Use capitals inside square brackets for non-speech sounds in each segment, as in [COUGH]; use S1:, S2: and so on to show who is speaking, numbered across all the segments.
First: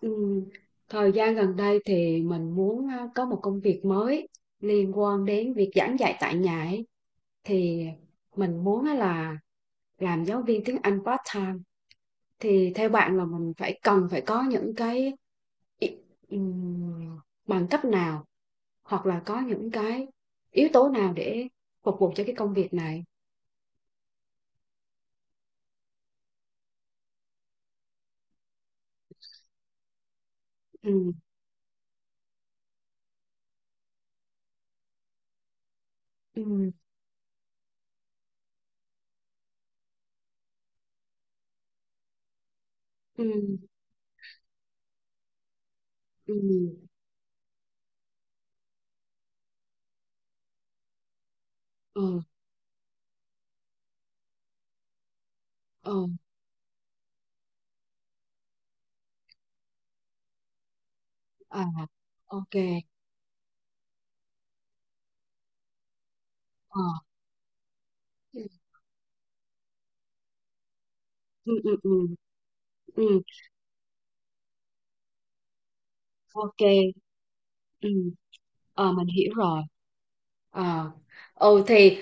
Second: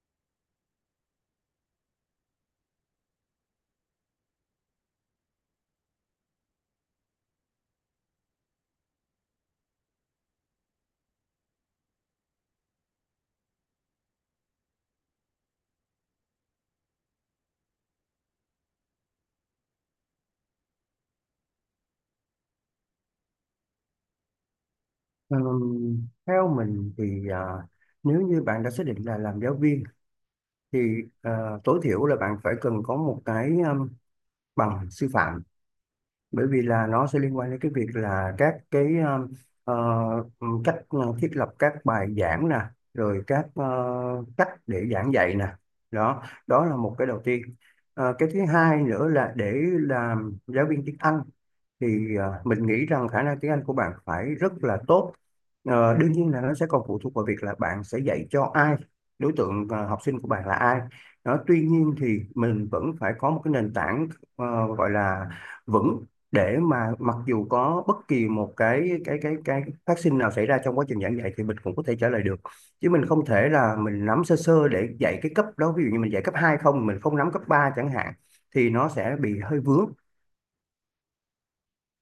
S1: Ừ, thời gian gần đây thì mình muốn có một công việc mới liên quan đến việc giảng dạy tại nhà ấy. Thì mình muốn á là làm giáo viên tiếng Anh part time. Thì theo bạn là mình phải cần phải có những cái ý- ừm, bằng cấp nào hoặc là có những cái yếu tố nào để phục vụ cho cái công việc này?
S2: Theo mình thì nếu như bạn đã xác định là làm giáo viên thì
S1: Ừ,
S2: à, tối thiểu là bạn phải cần có một cái bằng sư phạm, bởi vì
S1: ừ,
S2: là nó sẽ liên quan đến cái việc là các cái ờ, cách thiết lập các bài giảng nè, rồi
S1: ừ,
S2: các cách để giảng dạy nè. đó
S1: ừ,
S2: đó là một cái đầu tiên. Cái thứ hai nữa là để làm giáo viên tiếng Anh thì
S1: ừ,
S2: mình nghĩ rằng khả năng tiếng Anh của bạn phải rất là tốt.
S1: ừ,
S2: Đương nhiên là nó sẽ còn phụ thuộc vào việc là bạn sẽ dạy cho ai, đối tượng học sinh của bạn là ai. Đó, tuy
S1: à,
S2: nhiên thì
S1: ok,
S2: mình vẫn phải có một cái nền tảng gọi là vững, để
S1: ờ,
S2: mà mặc dù có bất kỳ một cái phát sinh nào xảy ra trong quá trình giảng dạy thì
S1: ừ,
S2: mình
S1: ừ,
S2: cũng có
S1: ừ,
S2: thể trả lời được. Chứ mình
S1: ừ.
S2: không thể là mình nắm sơ sơ để dạy cái cấp đó, ví dụ như mình dạy cấp 2
S1: Ok.
S2: không, mình không nắm cấp 3
S1: Ừ.
S2: chẳng hạn, thì nó
S1: Ờ, mình
S2: sẽ
S1: hiểu
S2: bị hơi
S1: rồi.
S2: vướng.
S1: Ờ. Ừ thì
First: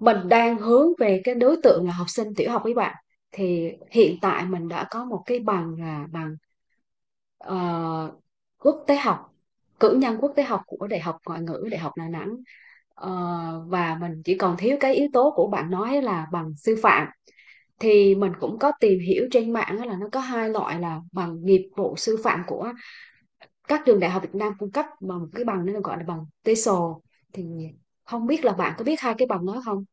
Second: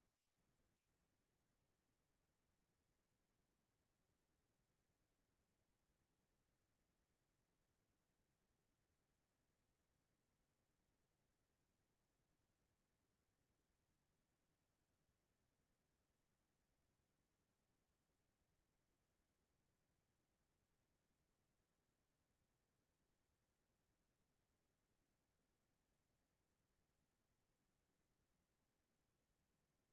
S1: mình đang hướng về cái đối tượng là học sinh tiểu học với bạn. Thì hiện tại mình đã có một cái bằng là bằng ờ, quốc tế học, cử nhân quốc tế học của Đại học Ngoại ngữ Đại học Đà Nẵng. Ờ, và mình chỉ còn thiếu cái yếu tố của bạn nói là bằng sư phạm. Thì mình cũng có tìm hiểu trên mạng á là nó có hai loại là bằng nghiệp vụ sư phạm của các trường đại học Việt Nam cung cấp mà một cái bằng nó gọi là bằng TESOL, thì không biết là bạn có biết hai cái bằng đó không?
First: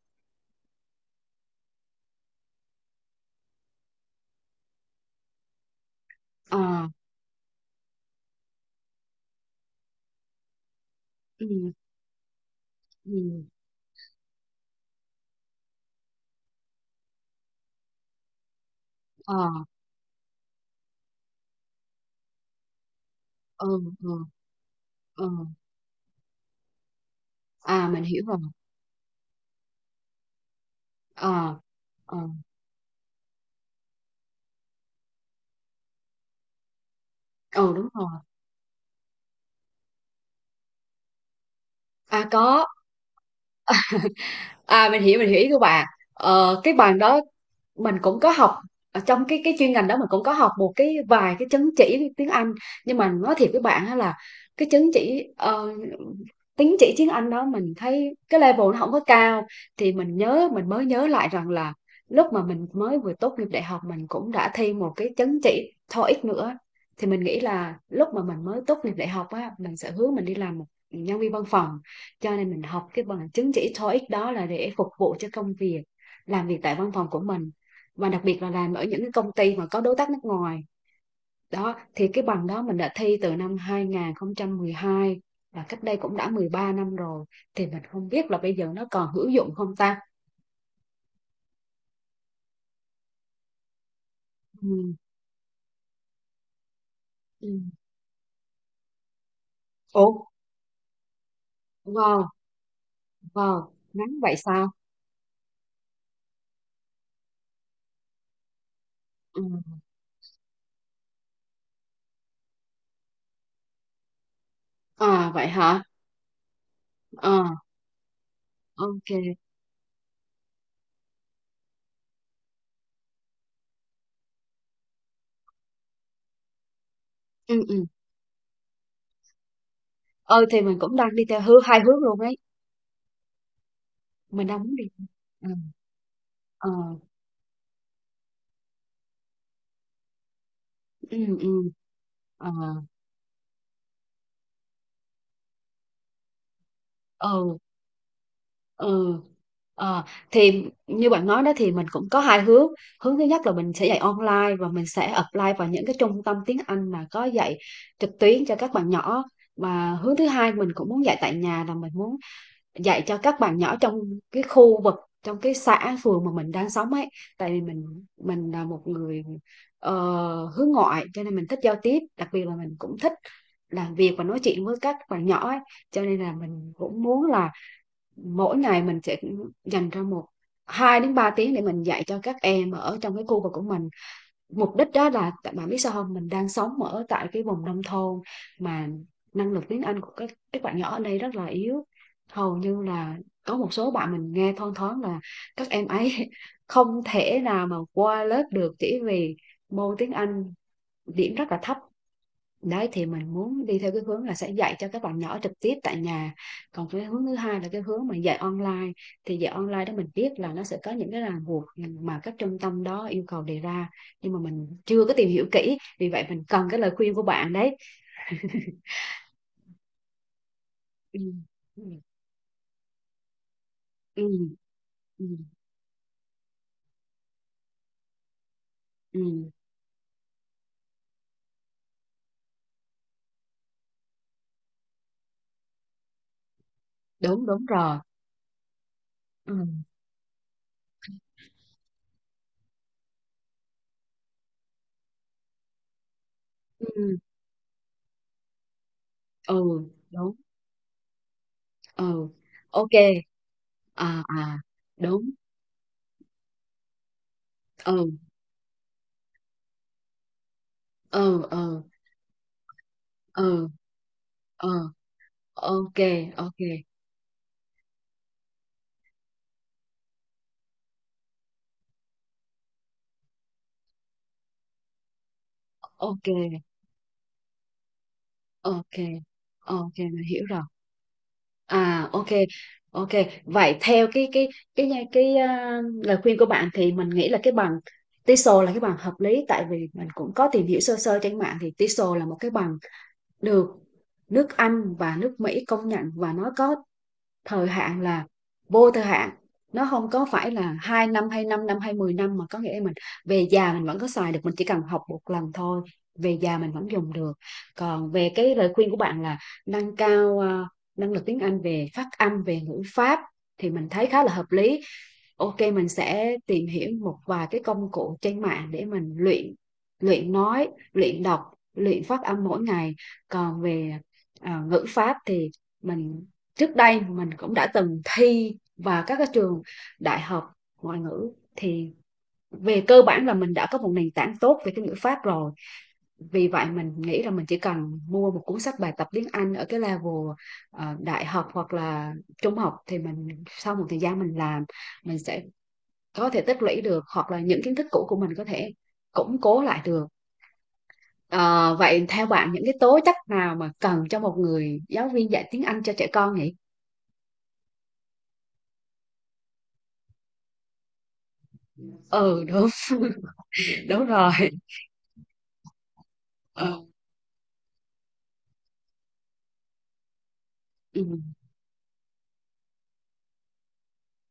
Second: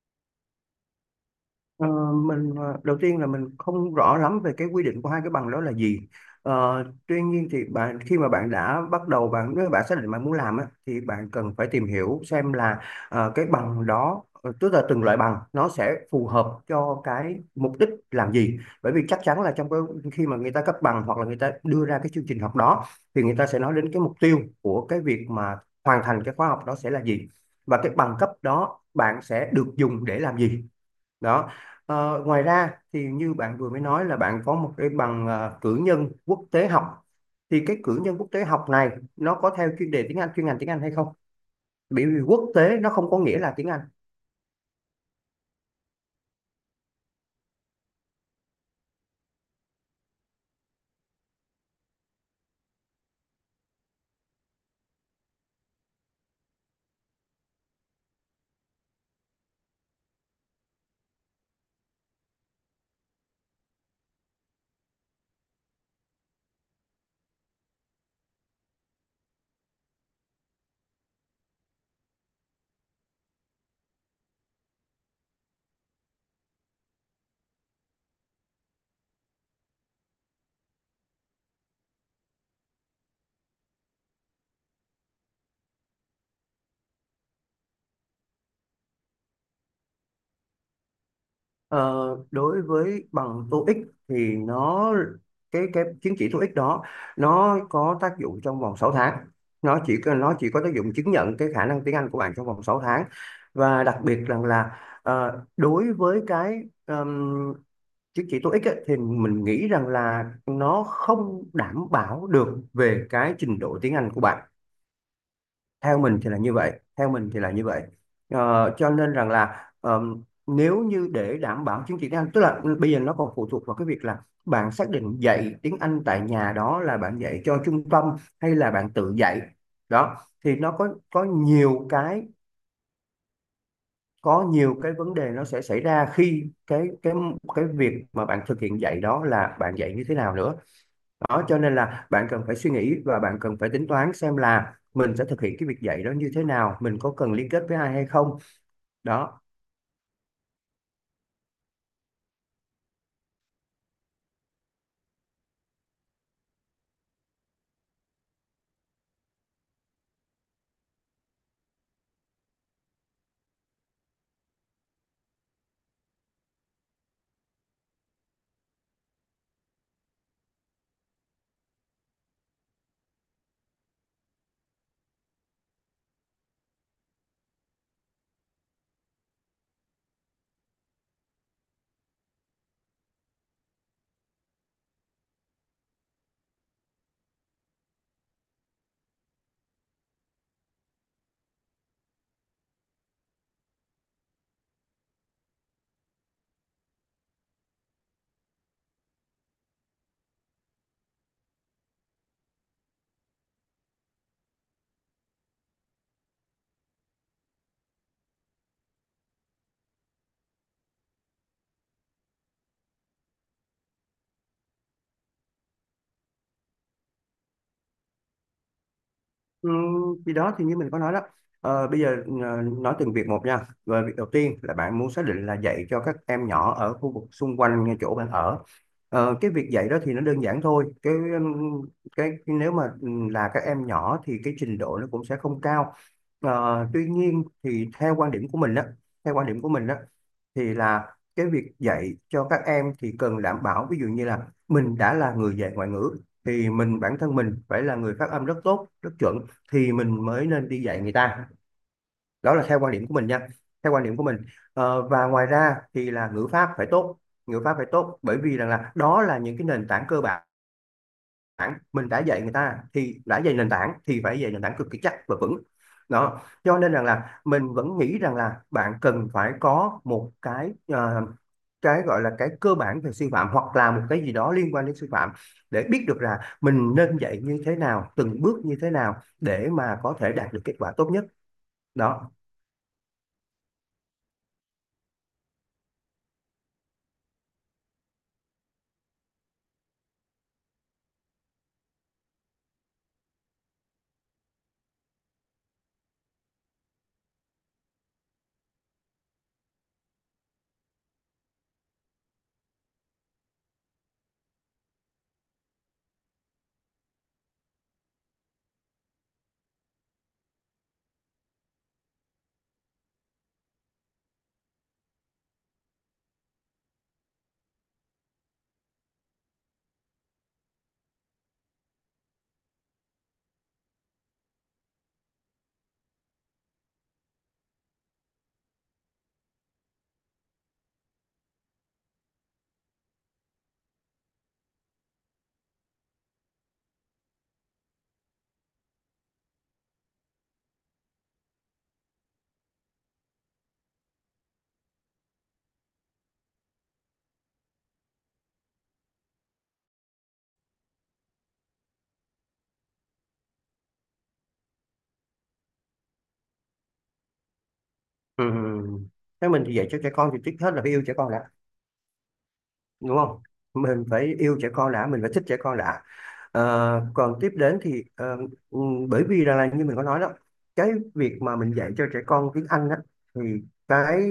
S2: Ờ, Đầu tiên là mình không rõ lắm về cái quy định của hai cái bằng đó là gì. Ờ,
S1: À,
S2: Tuy nhiên thì bạn khi mà bạn đã bắt đầu bạn nếu bạn xác định bạn muốn làm á, thì bạn
S1: ừ,
S2: cần phải tìm hiểu xem là
S1: ừ,
S2: cái bằng đó, tức là từng loại bằng nó sẽ phù hợp cho cái mục đích làm gì. Bởi vì chắc chắn là
S1: à,
S2: trong cái khi mà người ta cấp bằng hoặc là người ta đưa ra cái chương trình học đó thì người ta sẽ
S1: ừ,
S2: nói đến cái
S1: ừ,
S2: mục tiêu của cái
S1: ừ,
S2: việc mà hoàn thành cái khóa học đó sẽ là gì, và
S1: à
S2: cái
S1: mình
S2: bằng
S1: hiểu
S2: cấp
S1: rồi,
S2: đó bạn sẽ được dùng để làm gì.
S1: à,
S2: Đó.
S1: ừ,
S2: Ngoài ra thì như bạn vừa mới nói là bạn có một cái bằng cử nhân quốc tế học, thì
S1: ừ,
S2: cái
S1: đúng
S2: cử
S1: rồi,
S2: nhân quốc tế học này nó có theo chuyên đề tiếng Anh, chuyên ngành tiếng Anh hay không, bởi
S1: à
S2: vì quốc
S1: có.
S2: tế nó không có nghĩa là tiếng Anh.
S1: À mình hiểu, mình hiểu ý của bạn. Ờ, cái bằng đó mình cũng có học, ở trong cái chuyên ngành đó mình cũng có học một cái vài cái chứng chỉ tiếng Anh, nhưng mà nói thiệt với bạn á là cái chứng chỉ tín chỉ tiếng Anh đó mình thấy cái level nó không có cao. Thì mình nhớ, mình mới nhớ lại rằng là lúc mà mình mới vừa tốt nghiệp đại học mình cũng đã thi một cái chứng chỉ TOEIC nữa. Thì mình nghĩ là lúc mà mình mới tốt nghiệp đại học á, mình sẽ hướng mình đi làm một nhân viên văn phòng, cho nên mình học cái bằng chứng chỉ TOEIC đó là để phục vụ cho công việc làm việc tại văn phòng của mình, và đặc biệt là làm ở những cái công ty mà có đối tác nước ngoài. Đó, thì cái bằng đó mình đã thi từ năm 2012, và cách đây cũng đã 13 năm rồi, thì mình không biết là bây giờ nó còn hữu dụng không ta.
S2: Ờ, Đối với bằng TOEIC thì nó,
S1: Ừ.
S2: cái chứng chỉ TOEIC đó, nó
S1: Ừ.
S2: có tác dụng trong vòng 6 tháng. nó chỉ
S1: Ủa,
S2: nó chỉ có tác dụng chứng nhận cái khả năng tiếng Anh của
S1: wow,
S2: bạn trong vòng 6 tháng.
S1: wow,
S2: Và đặc
S1: ngắn
S2: biệt
S1: vậy
S2: rằng
S1: sao?
S2: là đối với cái chứng chỉ TOEIC ấy, thì
S1: Ừ.
S2: mình nghĩ rằng là nó không đảm bảo được về cái trình độ tiếng Anh của bạn.
S1: À vậy hả?
S2: Theo mình thì là như vậy, theo mình thì
S1: Ờ,
S2: là như vậy. Cho
S1: ok.
S2: nên rằng là, nếu như để đảm bảo chứng chỉ tiếng Anh, tức là bây giờ nó còn phụ thuộc vào cái việc là bạn xác định dạy tiếng Anh tại nhà đó là bạn dạy cho
S1: Ừ, ừ.
S2: trung tâm hay là bạn tự dạy. Đó,
S1: Ờ
S2: thì
S1: thì
S2: nó
S1: mình
S2: có
S1: cũng đang đi
S2: có
S1: theo hướng hai
S2: nhiều
S1: hướng luôn
S2: cái
S1: ấy.
S2: có
S1: Mình đang muốn
S2: nhiều
S1: đi.
S2: cái vấn đề nó
S1: Ừ,
S2: sẽ xảy ra khi
S1: ờ,
S2: cái việc mà bạn thực hiện dạy đó là bạn dạy như thế nào nữa.
S1: ừ,
S2: Đó, cho
S1: ừ,
S2: nên là bạn cần
S1: ờ,
S2: phải suy nghĩ và bạn cần phải tính toán xem là mình sẽ thực hiện cái việc dạy đó như thế nào, mình có cần liên
S1: ờ.
S2: kết với ai hay không.
S1: Ừ.
S2: Đó.
S1: Ờ, thì như bạn nói đó thì mình cũng có hai hướng. Hướng thứ nhất là mình sẽ dạy online và mình sẽ apply vào những cái trung tâm tiếng Anh mà có dạy trực tuyến cho các bạn nhỏ. Và hướng thứ hai, mình cũng muốn dạy tại nhà, là mình muốn dạy cho các bạn nhỏ trong cái khu vực, trong cái xã phường mà mình đang sống ấy. Tại vì mình là một người ờ, hướng ngoại, cho nên mình thích giao tiếp, đặc biệt là mình cũng thích làm việc và nói chuyện với các bạn nhỏ ấy. Cho nên là mình cũng muốn là mỗi ngày mình sẽ dành ra một 2 đến 3 tiếng để mình dạy cho các em ở trong cái khu vực của mình. Mục đích đó là bạn biết sao không? Mình đang sống ở tại cái vùng nông thôn, mà năng lực tiếng Anh của các bạn nhỏ ở đây rất là yếu. Hầu như là có một số bạn mình nghe thoang thoáng là các em ấy [LAUGHS] không thể nào mà qua lớp được chỉ vì môn tiếng Anh điểm rất là thấp đấy. Thì mình muốn đi theo cái hướng là sẽ dạy cho các bạn nhỏ trực tiếp tại nhà. Còn cái hướng thứ hai là cái hướng mà dạy online, thì dạy online đó mình biết là nó sẽ có những cái ràng buộc mà các trung tâm đó yêu cầu đề ra, nhưng mà mình chưa có tìm hiểu kỹ, vì vậy mình cần cái lời khuyên của bạn đấy. [LAUGHS]
S2: Ừ, thì đó thì như mình có nói
S1: Ừ.
S2: đó.
S1: Ừ.
S2: Ờ, bây giờ nói từng việc một nha, và việc
S1: Ừ.
S2: đầu tiên là bạn muốn xác
S1: Ừ.
S2: định là dạy cho các em nhỏ ở khu vực xung quanh ngay chỗ bạn ở.
S1: Ừ.
S2: Cái việc dạy đó thì nó đơn giản thôi. Cái nếu mà là các em nhỏ thì cái trình độ nó cũng sẽ không cao. Tuy nhiên
S1: Đúng, đúng
S2: thì
S1: rồi.
S2: theo quan
S1: Ừ.
S2: điểm của mình đó, thì là cái việc dạy cho các em thì cần đảm bảo, ví dụ như là mình đã là người dạy ngoại ngữ thì mình,
S1: Ừ.
S2: bản thân mình phải là người phát âm rất tốt rất chuẩn
S1: Ừ
S2: thì mình
S1: đúng.
S2: mới nên đi dạy người ta.
S1: Ừ.
S2: Đó là theo quan
S1: Ok.
S2: điểm của mình nha, theo quan điểm
S1: À
S2: của mình.
S1: à.
S2: Và
S1: Đúng.
S2: ngoài ra thì là ngữ pháp phải tốt, ngữ pháp phải
S1: Ừ,
S2: tốt, bởi vì rằng là đó là những cái nền tảng cơ bản.
S1: ừ, ừ,
S2: Mình đã dạy người ta thì đã
S1: ừ,
S2: dạy nền tảng, thì phải dạy nền
S1: ừ.
S2: tảng cực kỳ chắc và vững.
S1: Ok,
S2: Đó,
S1: ok,
S2: cho nên rằng là mình vẫn nghĩ rằng là bạn cần phải có một cái gọi là cái cơ bản về sư phạm, hoặc là một cái gì đó liên quan đến sư phạm, để biết được
S1: ok,
S2: là mình nên dạy như thế nào, từng bước như thế
S1: ok,
S2: nào, để
S1: ok
S2: mà có
S1: mình
S2: thể
S1: hiểu
S2: đạt được
S1: rồi.
S2: kết quả tốt nhất.
S1: À ok.
S2: Đó.
S1: Ok, vậy theo cái lời khuyên của bạn thì mình nghĩ là cái bằng TESOL là cái bằng hợp lý, tại vì mình cũng có tìm hiểu sơ sơ trên mạng thì TESOL là một cái bằng được nước Anh và nước Mỹ công nhận, và nó có thời hạn là vô thời hạn. Nó không có phải là hai năm hay năm năm hay 10 năm, mà có nghĩa là mình về già mình vẫn có xài được, mình chỉ cần học một lần thôi, về già mình vẫn dùng được. Còn về cái lời khuyên của bạn là nâng cao năng lực tiếng Anh về phát âm về ngữ pháp, thì mình thấy khá là hợp lý. Ok, mình sẽ tìm hiểu một vài cái công cụ trên mạng để mình luyện, luyện nói luyện đọc luyện phát âm mỗi ngày. Còn về ngữ pháp thì mình, trước đây mình cũng đã từng thi vào các cái trường đại học ngoại ngữ, thì về cơ bản là mình đã có một nền tảng tốt về cái ngữ pháp rồi. Vì vậy mình nghĩ là mình chỉ cần mua một cuốn sách bài tập tiếng Anh ở cái level đại học hoặc là trung học, thì mình sau một thời gian mình làm, mình sẽ có thể tích lũy được, hoặc là những kiến thức cũ của mình có thể củng cố lại được. Ờ, vậy theo bạn những cái tố chất nào mà cần cho một người giáo viên dạy tiếng Anh cho trẻ con nhỉ?
S2: Ừ. Thế mình thì dạy cho trẻ con thì trước hết là phải yêu trẻ con đã,
S1: Ừ đúng.
S2: đúng
S1: [LAUGHS]
S2: không? Mình
S1: Đúng
S2: phải
S1: rồi.
S2: yêu trẻ con đã, mình phải thích trẻ con đã. Ờ,
S1: Ừ,
S2: còn tiếp đến thì ờ, ừ, bởi vì là như mình có nói đó, cái
S1: ừ,
S2: việc mà mình dạy cho trẻ con tiếng Anh á, thì cái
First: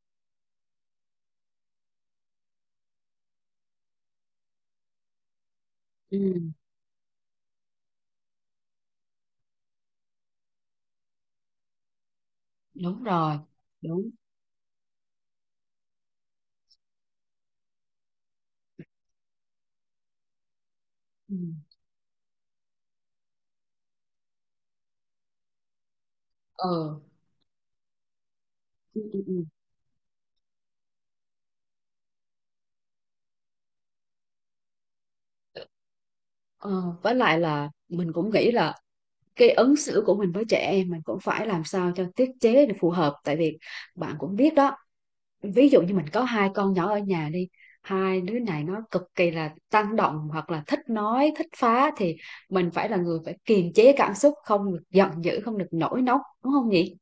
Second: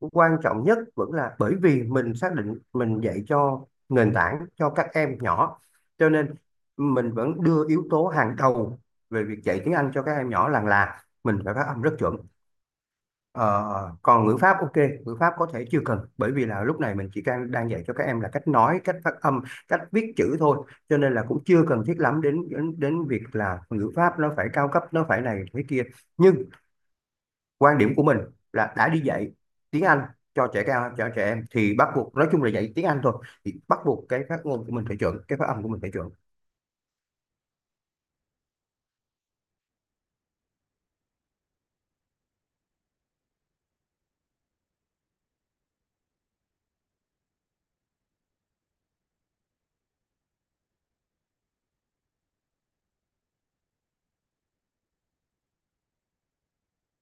S2: quan trọng nhất vẫn là, bởi vì mình xác định mình dạy cho nền tảng cho các em nhỏ, cho
S1: ừ,
S2: nên mình vẫn đưa yếu tố hàng đầu về việc dạy tiếng Anh cho các em nhỏ là mình phải phát âm rất chuẩn.
S1: đúng rồi,
S2: Ờ,
S1: đúng.
S2: Còn ngữ pháp, ok, ngữ pháp có thể chưa cần, bởi vì là lúc này mình chỉ đang đang dạy cho các em là cách nói, cách phát âm, cách viết chữ thôi, cho nên là
S1: Ừ,
S2: cũng chưa cần thiết lắm đến đến đến việc là ngữ pháp nó phải cao cấp, nó phải này thế kia. Nhưng
S1: ừ,
S2: quan điểm của mình là đã
S1: ừ,
S2: đi
S1: ừ.
S2: dạy
S1: Ừ.
S2: tiếng Anh cho trẻ em, thì bắt buộc, nói chung là dạy tiếng Anh thôi, thì bắt buộc cái phát ngôn của mình phải chuẩn, cái phát âm của mình phải chuẩn.
S1: Ờ, với lại là mình cũng nghĩ là cái ứng xử của mình với trẻ em mình cũng phải làm sao cho tiết chế để phù hợp, tại vì bạn cũng biết đó, ví dụ như mình có hai con nhỏ ở nhà đi, hai đứa này nó cực kỳ là tăng động hoặc là thích nói thích phá, thì mình phải là người phải kiềm chế cảm xúc, không được giận dữ, không được nổi nóng, đúng không nhỉ?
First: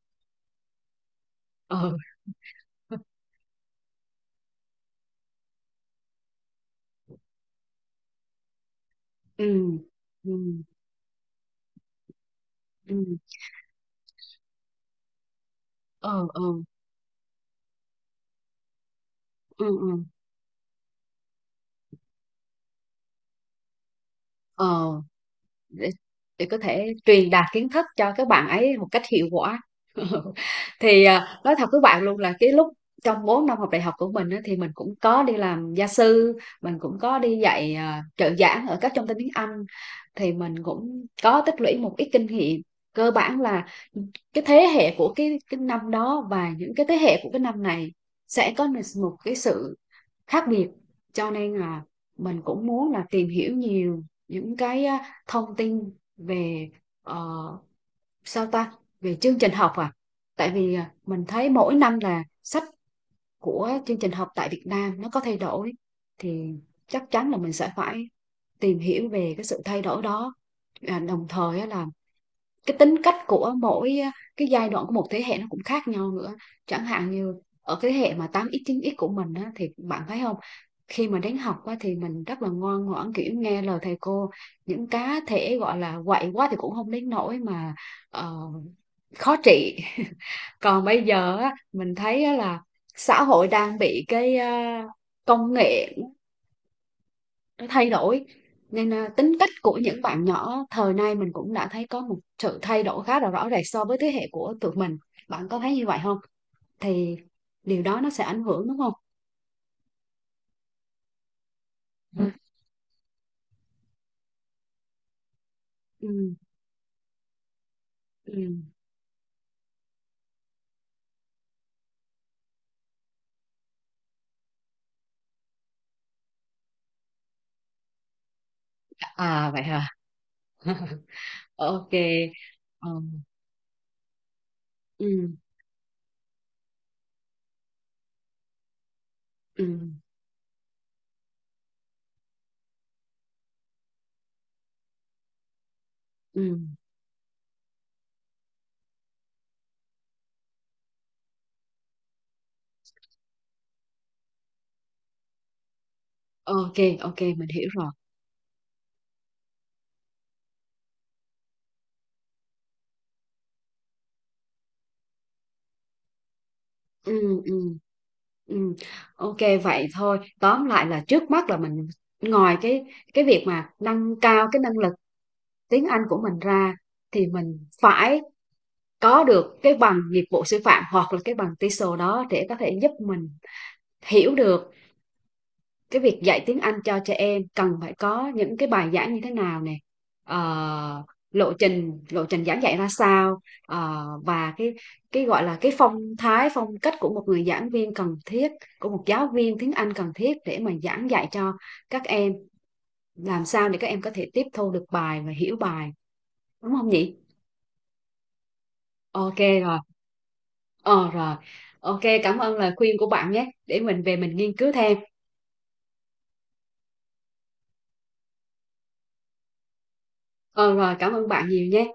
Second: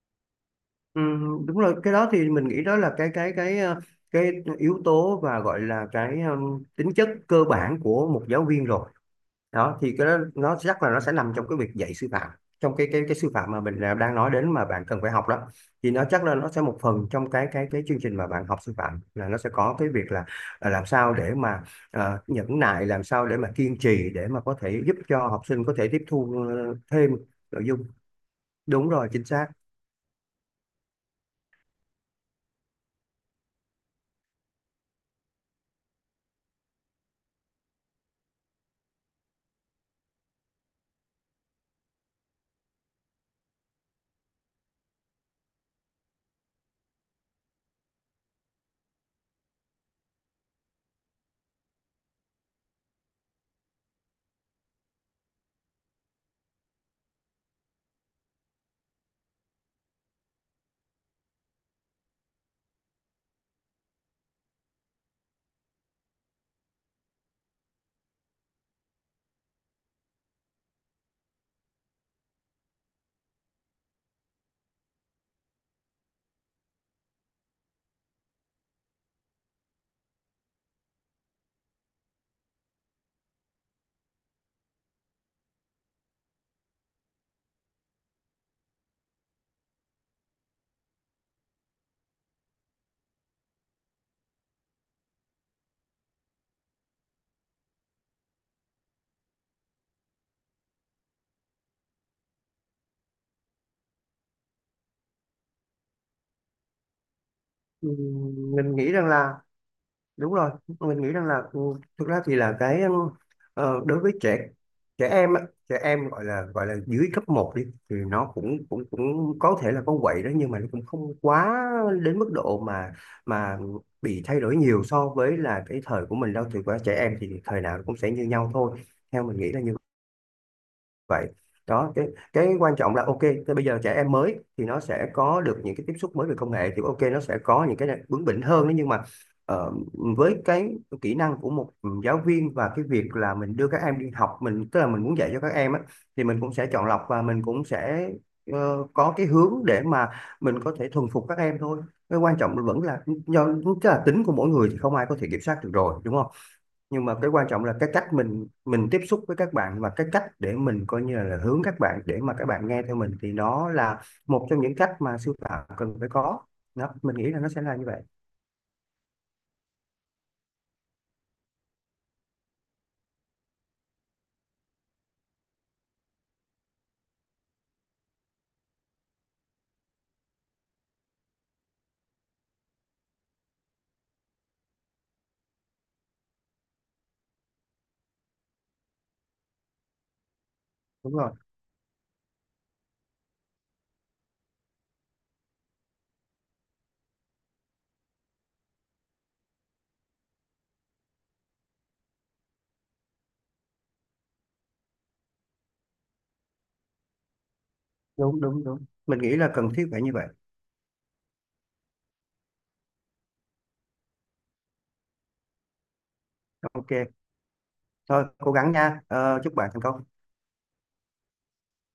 S2: Ừ, đúng rồi,
S1: Ờ,
S2: cái đó thì mình nghĩ đó là cái yếu tố và gọi là cái tính chất cơ bản của một giáo viên rồi.
S1: ừ,
S2: Đó thì cái đó
S1: ừ,
S2: nó chắc là nó sẽ nằm trong cái việc dạy sư phạm, trong cái
S1: ừ,
S2: sư phạm mà mình là đang nói đến mà bạn cần phải học đó, thì nó chắc
S1: ừ,
S2: là nó sẽ
S1: ừ,
S2: một phần trong cái chương trình mà bạn học sư phạm, là nó sẽ
S1: ừ,
S2: có cái
S1: ừ.
S2: việc là làm sao để mà nhẫn nại, làm sao để mà kiên trì để mà có thể
S1: Ờ.
S2: giúp cho học sinh có thể
S1: để,
S2: tiếp
S1: để
S2: thu
S1: có thể
S2: thêm
S1: truyền đạt
S2: nội
S1: kiến
S2: dung.
S1: thức cho các bạn ấy một
S2: Đúng
S1: cách
S2: rồi, chính
S1: hiệu
S2: xác.
S1: quả. [LAUGHS] Thì nói thật với bạn luôn là cái lúc trong 4 năm học đại học của mình á, thì mình cũng có đi làm gia sư, mình cũng có đi dạy trợ giảng ở các trung tâm tiếng Anh, thì mình cũng có tích lũy một ít kinh nghiệm. Cơ bản là cái thế hệ của cái năm đó và những cái thế hệ của cái năm này sẽ có một cái sự khác biệt, cho nên là mình cũng muốn là tìm hiểu nhiều những cái thông tin về ờ, sao ta về chương trình học, à tại vì mình thấy mỗi năm là sách của chương trình học tại Việt Nam nó có thay đổi, thì chắc chắn là mình sẽ phải tìm hiểu về cái sự thay đổi đó. À, đồng thời á là cái tính cách của mỗi cái giai đoạn của một thế hệ nó cũng khác nhau nữa. Chẳng hạn như ở cái thế hệ mà tám x chín x của mình á, thì bạn thấy không, khi mà đến học á, thì mình rất là ngoan ngoãn, kiểu nghe lời thầy cô, những cá thể gọi là quậy quá thì cũng không đến nỗi mà ờ, khó trị. [LAUGHS] Còn bây giờ á, mình thấy á là xã hội đang bị cái công nghệ nó thay đổi, nên tính cách của những bạn nhỏ thời nay mình cũng đã thấy có một sự thay đổi khá là rõ rệt so với thế hệ của tụi mình. Bạn có thấy như vậy không? Thì điều
S2: Ừ,
S1: đó nó sẽ ảnh hưởng
S2: mình
S1: đúng không?
S2: nghĩ rằng là đúng rồi, mình nghĩ rằng là thực ra
S1: Ừ,
S2: thì là cái đối với trẻ trẻ em á, trẻ em gọi
S1: ừ,
S2: là gọi là dưới cấp một đi, thì nó
S1: ừ.
S2: cũng cũng cũng có thể là con quậy đó, nhưng mà nó cũng không quá đến mức độ mà bị thay đổi nhiều so với là cái thời của mình đâu. Thì qua trẻ em thì thời nào cũng sẽ như nhau thôi, theo mình
S1: À
S2: nghĩ là
S1: vậy
S2: như
S1: hả? [LAUGHS]
S2: vậy.
S1: Ok.
S2: Đó, cái quan
S1: Ờ,
S2: trọng là, ok, thế bây giờ trẻ em mới thì nó sẽ
S1: ừ,
S2: có được những cái tiếp xúc mới về công nghệ, thì ok, nó sẽ có những cái bướng bỉnh hơn đấy, nhưng mà
S1: ừ,
S2: ờ, với cái kỹ năng của một giáo viên và cái việc là mình đưa các em đi học, mình tức là mình muốn dạy cho các em á, thì mình cũng
S1: ừ.
S2: sẽ chọn lọc và mình cũng sẽ có cái hướng để mà mình có thể thuần phục các em thôi. Cái quan trọng vẫn là do, tức là tính của mỗi người thì không ai có thể kiểm soát được rồi, đúng không?
S1: Ok,
S2: Nhưng mà
S1: ok
S2: cái quan
S1: mình
S2: trọng
S1: hiểu
S2: là cái
S1: rồi.
S2: cách mình tiếp xúc với các bạn, và cái cách để mình coi như là hướng các bạn để mà các bạn nghe theo mình, thì nó là một trong những cách mà sư phạm cần phải có. Đó, mình nghĩ là
S1: Ừ,
S2: nó
S1: ừ.
S2: sẽ là như vậy.
S1: Ừ, ok, vậy thôi tóm lại là trước mắt là mình, ngoài cái việc mà nâng cao cái năng lực tiếng Anh của mình ra, thì mình phải có được cái bằng nghiệp vụ sư phạm hoặc là cái bằng TESOL đó để có thể giúp mình hiểu được cái việc dạy tiếng Anh cho trẻ em cần phải có những cái bài giảng như thế nào nè, ờ,
S2: Đúng rồi,
S1: lộ trình giảng dạy ra sao, ờ, và cái gọi là cái phong cách của một người giảng viên cần thiết, của một giáo viên tiếng Anh cần thiết, để mà giảng dạy cho các em, làm sao để các em có thể tiếp thu được bài và hiểu bài, đúng không nhỉ?
S2: đúng đúng đúng, mình nghĩ
S1: Ok,
S2: là cần
S1: rồi.
S2: thiết phải như vậy.
S1: Ờ rồi, ok cảm ơn lời khuyên của bạn nhé, để mình về mình nghiên cứu thêm.
S2: Ok, thôi cố gắng nha. Ờ, Chúc bạn thành công.
S1: Ờ rồi, cảm ơn bạn nhiều nhé.